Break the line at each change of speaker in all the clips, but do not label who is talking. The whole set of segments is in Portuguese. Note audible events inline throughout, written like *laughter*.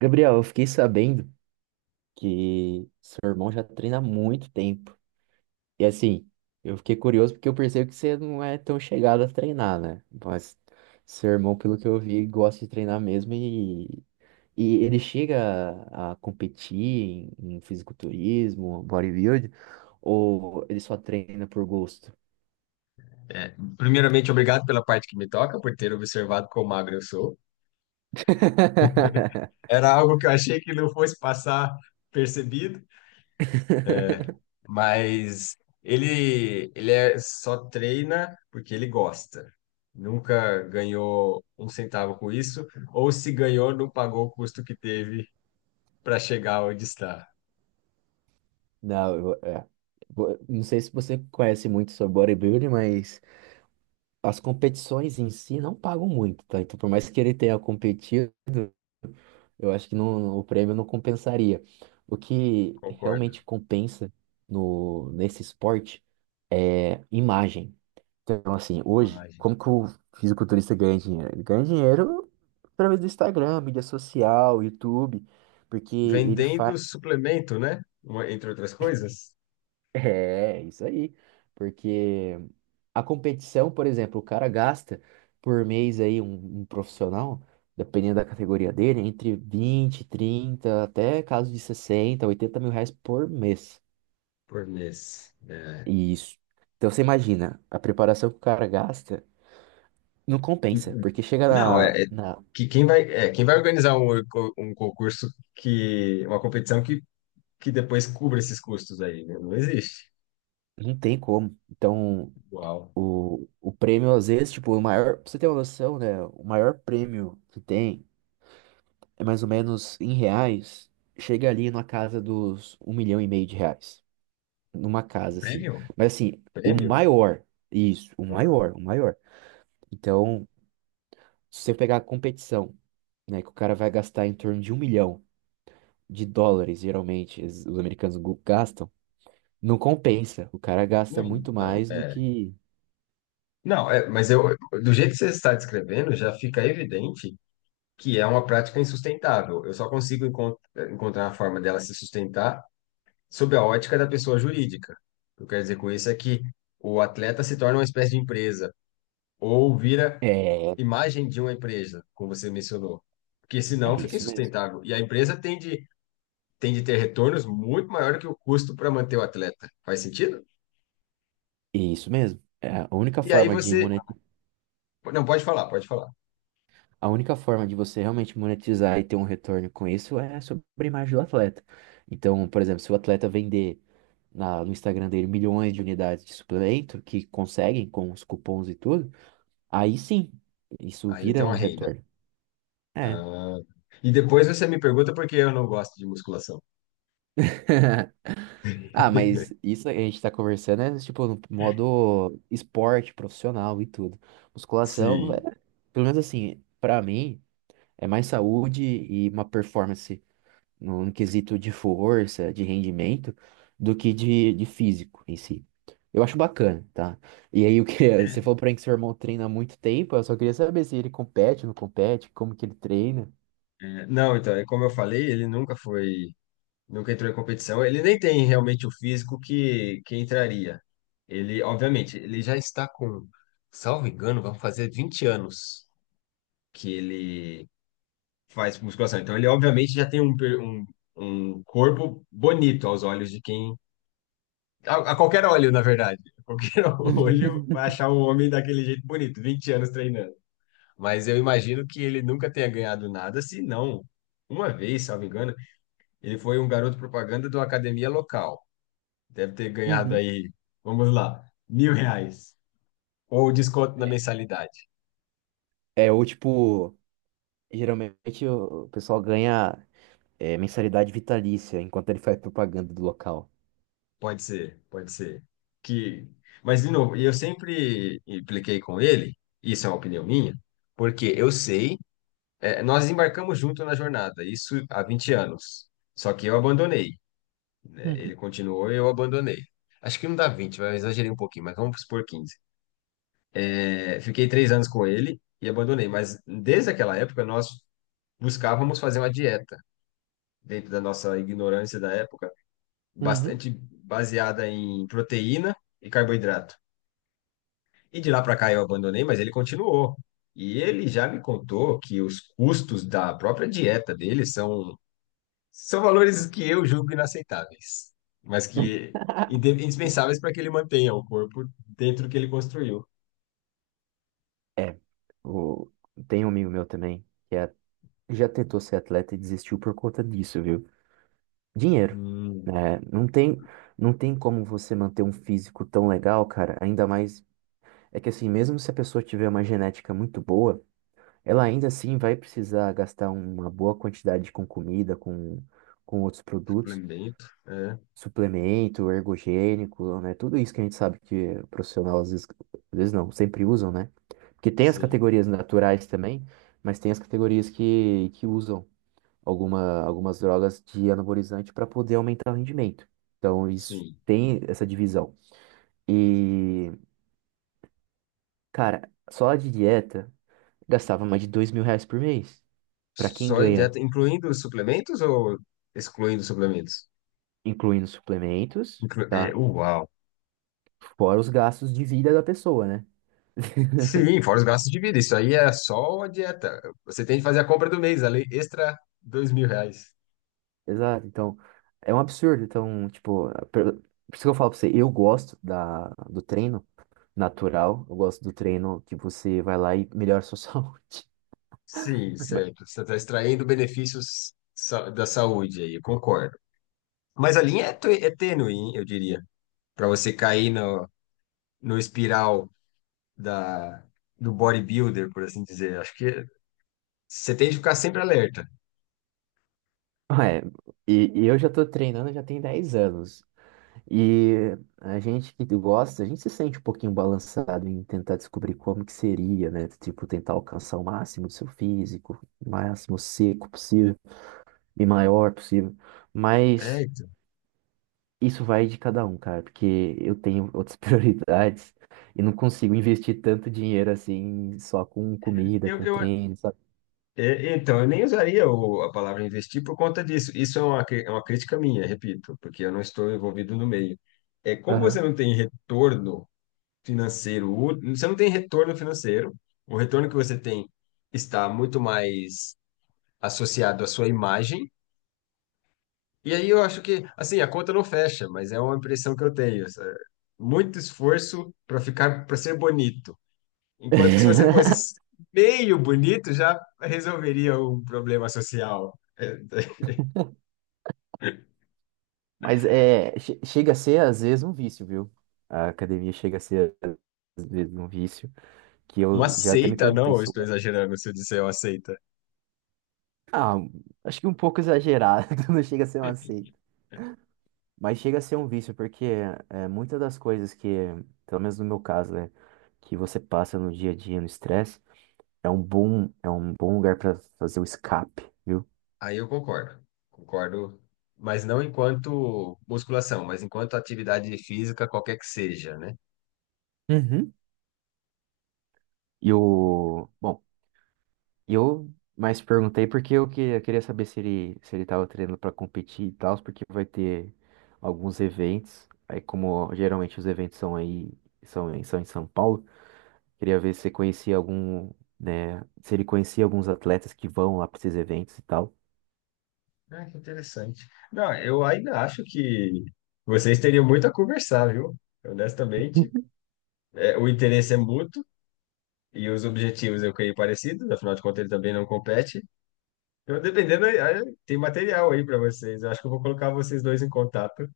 Gabriel, eu fiquei sabendo que seu irmão já treina há muito tempo. E assim, eu fiquei curioso porque eu percebo que você não é tão chegado a treinar, né? Mas seu irmão, pelo que eu vi, gosta de treinar mesmo e ele chega a competir em fisiculturismo, bodybuilding, ou ele só treina por gosto?
É, primeiramente, obrigado pela parte que me toca, por ter observado quão magro eu sou. *laughs*
*laughs*
Era algo que eu achei que não fosse passar percebido, é, mas ele só treina porque ele gosta. Nunca ganhou um centavo com isso, ou se ganhou, não pagou o custo que teve para chegar onde está.
Não, é. Não sei se você conhece muito sobre bodybuilding, mas as competições em si não pagam muito, tá? Então, por mais que ele tenha competido, eu acho que não, o prêmio não compensaria. O que
Concordo.
realmente compensa no, nesse esporte é imagem. Então, assim, hoje,
Imagem.
como que o fisiculturista ganha dinheiro? Ele ganha dinheiro através do Instagram, mídia social, YouTube, porque ele faz.
Vendendo suplemento, né? Entre outras coisas,
É, isso aí. Porque a competição, por exemplo, o cara gasta por mês aí, um profissional, dependendo da categoria dele, entre 20, 30, até caso de 60, 80 mil reais por mês.
por mês. É.
Isso. Então você imagina, a preparação que o cara gasta não compensa, porque chega
Não, é que quem vai organizar um concurso uma competição que depois cubra esses custos aí, né? Não existe.
não tem como. Então,
Uau.
o prêmio, às vezes, tipo, o maior. Pra você ter uma noção, né? O maior prêmio que tem é mais ou menos em reais, chega ali na casa dos 1,5 milhão de reais. Numa casa, assim.
Prêmio?
Mas assim, o
Prêmio?
maior, isso, o
Ah,
maior, o maior. Então, se você pegar a competição, né, que o cara vai gastar em torno de 1 milhão de dólares, geralmente, os americanos gastam, não compensa. O cara gasta
não,
muito
não,
mais do
é.
que.
Não, mas eu, do jeito que você está descrevendo, já fica evidente que é uma prática insustentável. Eu só consigo encontrar a forma dela se sustentar sob a ótica da pessoa jurídica. O que eu quero dizer com isso é que o atleta se torna uma espécie de empresa ou vira
É,
imagem de uma empresa, como você mencionou. Porque senão
é
fica
isso mesmo.
insustentável. E a empresa tem de ter retornos muito maior que o custo para manter o atleta. Faz sentido?
É isso mesmo.
E aí você. Não, pode falar, pode falar.
A única forma de você realmente monetizar e ter um retorno com isso é sobre a imagem do atleta. Então, por exemplo, se o atleta vender no Instagram dele milhões de unidades de suplemento, que conseguem com os cupons e tudo, aí sim, isso
Aí ele tem
vira
uma
um
renda.
retorno. É.
Ah, e depois você me pergunta por que eu não gosto de musculação.
*laughs* Ah,
*laughs*
mas isso a gente tá conversando é tipo no modo esporte profissional e tudo. Musculação, é,
Sim.
pelo menos assim, pra mim, é mais saúde e uma performance no quesito de força, de rendimento, do que de físico em si. Eu acho bacana, tá? E aí, o que *laughs* você falou pra mim que seu irmão treina há muito tempo, eu só queria saber se ele compete, não compete, como que ele treina.
É, não, então, é como eu falei, ele nunca foi. Nunca entrou em competição. Ele nem tem realmente o físico que entraria. Ele, obviamente, ele já está com, salvo engano, vão fazer 20 anos que ele faz musculação. Então, ele obviamente já tem um corpo bonito aos olhos de quem. A qualquer olho, na verdade. *laughs* Qualquer olho vai
*laughs*
achar um homem daquele jeito bonito, 20 anos treinando. Mas eu imagino que ele nunca tenha ganhado nada, se não. Uma vez, salvo engano, ele foi um garoto propaganda de uma academia local. Deve ter ganhado
Uhum.
aí, vamos lá, R$ 1.000. Ou desconto na mensalidade.
É, ou tipo, geralmente o pessoal ganha mensalidade vitalícia enquanto ele faz propaganda do local.
Pode ser, pode ser. Que... Mas, de novo, eu sempre impliquei com ele, isso é uma opinião minha, porque eu sei, nós embarcamos junto na jornada, isso há 20 anos. Só que eu abandonei, né? Ele
Uhum.
continuou e eu abandonei. Acho que não dá 20, mas eu exagerei um pouquinho, mas vamos supor 15. Fiquei 3 anos com ele e abandonei, mas desde aquela época nós buscávamos fazer uma dieta dentro da nossa ignorância da época,
Uhum.
bastante baseada em proteína e carboidrato. E de lá para cá eu abandonei, mas ele continuou. E ele já me contou que os custos da própria dieta dele são valores que eu julgo inaceitáveis, mas que
*laughs*
indispensáveis para que ele mantenha o corpo dentro do que ele construiu.
É, o... tem um amigo meu também já tentou ser atleta e desistiu por conta disso, viu? Dinheiro,
Hum,
né? Não tem como você manter um físico tão legal, cara. Ainda mais é que assim, mesmo se a pessoa tiver uma genética muito boa, ela ainda assim vai precisar gastar uma boa quantidade com comida, com outros produtos,
suplemento,
suplemento, ergogênico, né? Tudo isso que a gente sabe que o profissional às vezes não, sempre usam, né? Porque tem as
sim,
categorias naturais também, mas tem as categorias que usam algumas drogas de anabolizante para poder aumentar o rendimento. Então, isso
sim.
tem essa divisão. E, cara, só a de dieta gastava mais de 2 mil reais por mês. Para quem
Só em
ganha,
dieta, incluindo os suplementos ou excluindo os suplementos?
incluindo suplementos,
Inclu é,
tá?
uau!
Fora os gastos de vida da pessoa, né? *laughs*
Sim, fora os gastos de vida. Isso aí é só a dieta. Você tem que fazer a compra do mês, além extra R$ 2.000.
Exato. Então, é um absurdo. Então, tipo, por isso que eu falo pra você, eu gosto do treino natural, eu gosto do treino que você vai lá e melhora a sua *laughs* saúde.
Sim, certo. Você está extraindo benefícios da saúde aí, eu concordo. Mas a linha é tênue, hein, eu diria, para você cair no, espiral da, do bodybuilder, por assim dizer. Acho que você tem que ficar sempre alerta.
Ah, É, e eu já tô treinando já tem 10 anos. E a gente que gosta, a gente se sente um pouquinho balançado em tentar descobrir como que seria, né? Tipo, tentar alcançar o máximo do seu físico, o máximo seco possível e maior possível.
É,
Mas
então.
isso vai de cada um, cara, porque eu tenho outras *laughs* prioridades e não consigo investir tanto dinheiro assim só com comida,
Eu,
com
eu
treino, sabe?
Então, eu nem usaria a palavra investir por conta disso. Isso é uma crítica minha, repito, porque eu não estou envolvido no meio. É, como você
Aham.
não tem retorno financeiro, você não tem retorno financeiro, o retorno que você tem está muito mais associado à sua imagem. E aí eu acho que, assim, a conta não fecha, mas é uma impressão que eu tenho. Muito esforço para ficar, para ser bonito. Enquanto que se você
*laughs*
fosse meio bonito, já resolveria um problema social. É, *laughs*
Mas chega a ser, às vezes, um vício, viu? A academia chega a ser, às vezes, um vício, que eu
uma
já até me
seita,
perguntei
não? Eu
se eu.
estou exagerando se eu disser uma seita.
Ah, acho que um pouco exagerado, *laughs* não chega a ser uma seita. Mas chega a ser um vício, porque muitas das coisas que, pelo menos no meu caso, né, que você passa no dia a dia, no estresse, é um bom lugar para fazer o escape, viu?
Aí eu concordo. Concordo, mas não enquanto musculação, mas enquanto atividade física, qualquer que seja, né?
Uhum. Bom, e eu mais perguntei porque eu queria saber se ele tava treinando para competir e tal, porque vai ter alguns eventos. Aí como geralmente os eventos são em São Paulo, queria ver se você conhecia algum, né, se ele conhecia alguns atletas que vão lá para esses eventos e tal.
Ah, que interessante. Não, eu ainda acho que vocês teriam muito a conversar, viu? Honestamente, o interesse é mútuo e os objetivos eu creio parecidos, afinal de contas ele também não compete. Eu, dependendo, aí tem material aí para vocês. Eu acho que eu vou colocar vocês dois em contato,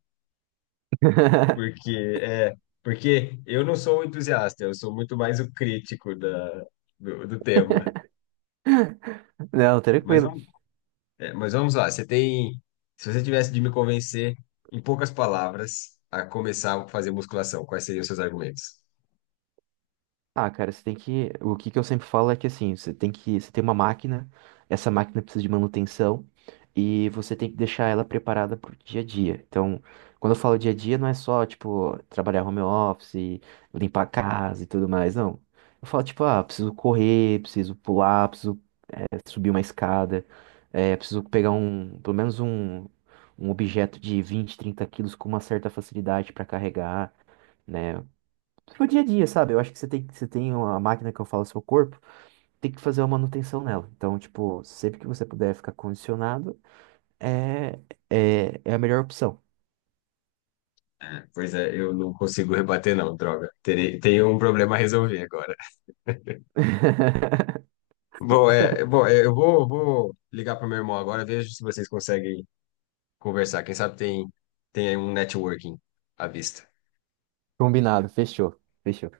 *laughs*
porque é, porque eu não sou o entusiasta, eu sou muito mais o crítico da, do tema.
Não,
Mas,
tranquilo.
vamos lá, você tem, se você tivesse de me convencer em poucas palavras a começar a fazer musculação, quais seriam os seus argumentos?
Ah, cara, você tem que. O que que eu sempre falo é que assim, você tem que. Você tem uma máquina, essa máquina precisa de manutenção e você tem que deixar ela preparada pro dia a dia. Então, quando eu falo dia a dia, não é só, tipo, trabalhar home office, limpar a casa e tudo mais, não. Eu falo, tipo, ah, preciso correr, preciso pular, preciso subir uma escada, preciso pegar um, pelo menos um, objeto de 20, 30 quilos com uma certa facilidade para carregar, né? Pro dia a dia, sabe? Eu acho que você tem uma máquina que eu falo seu corpo, tem que fazer uma manutenção nela. Então, tipo, sempre que você puder ficar condicionado, é, é a melhor opção.
Pois é, eu não consigo rebater não, droga. Tenho um problema a resolver agora.
*laughs*
Bom, eu vou ligar para meu irmão agora, vejo se vocês conseguem conversar. Quem sabe tem aí um networking à vista.
Combinado, fechou, fechou.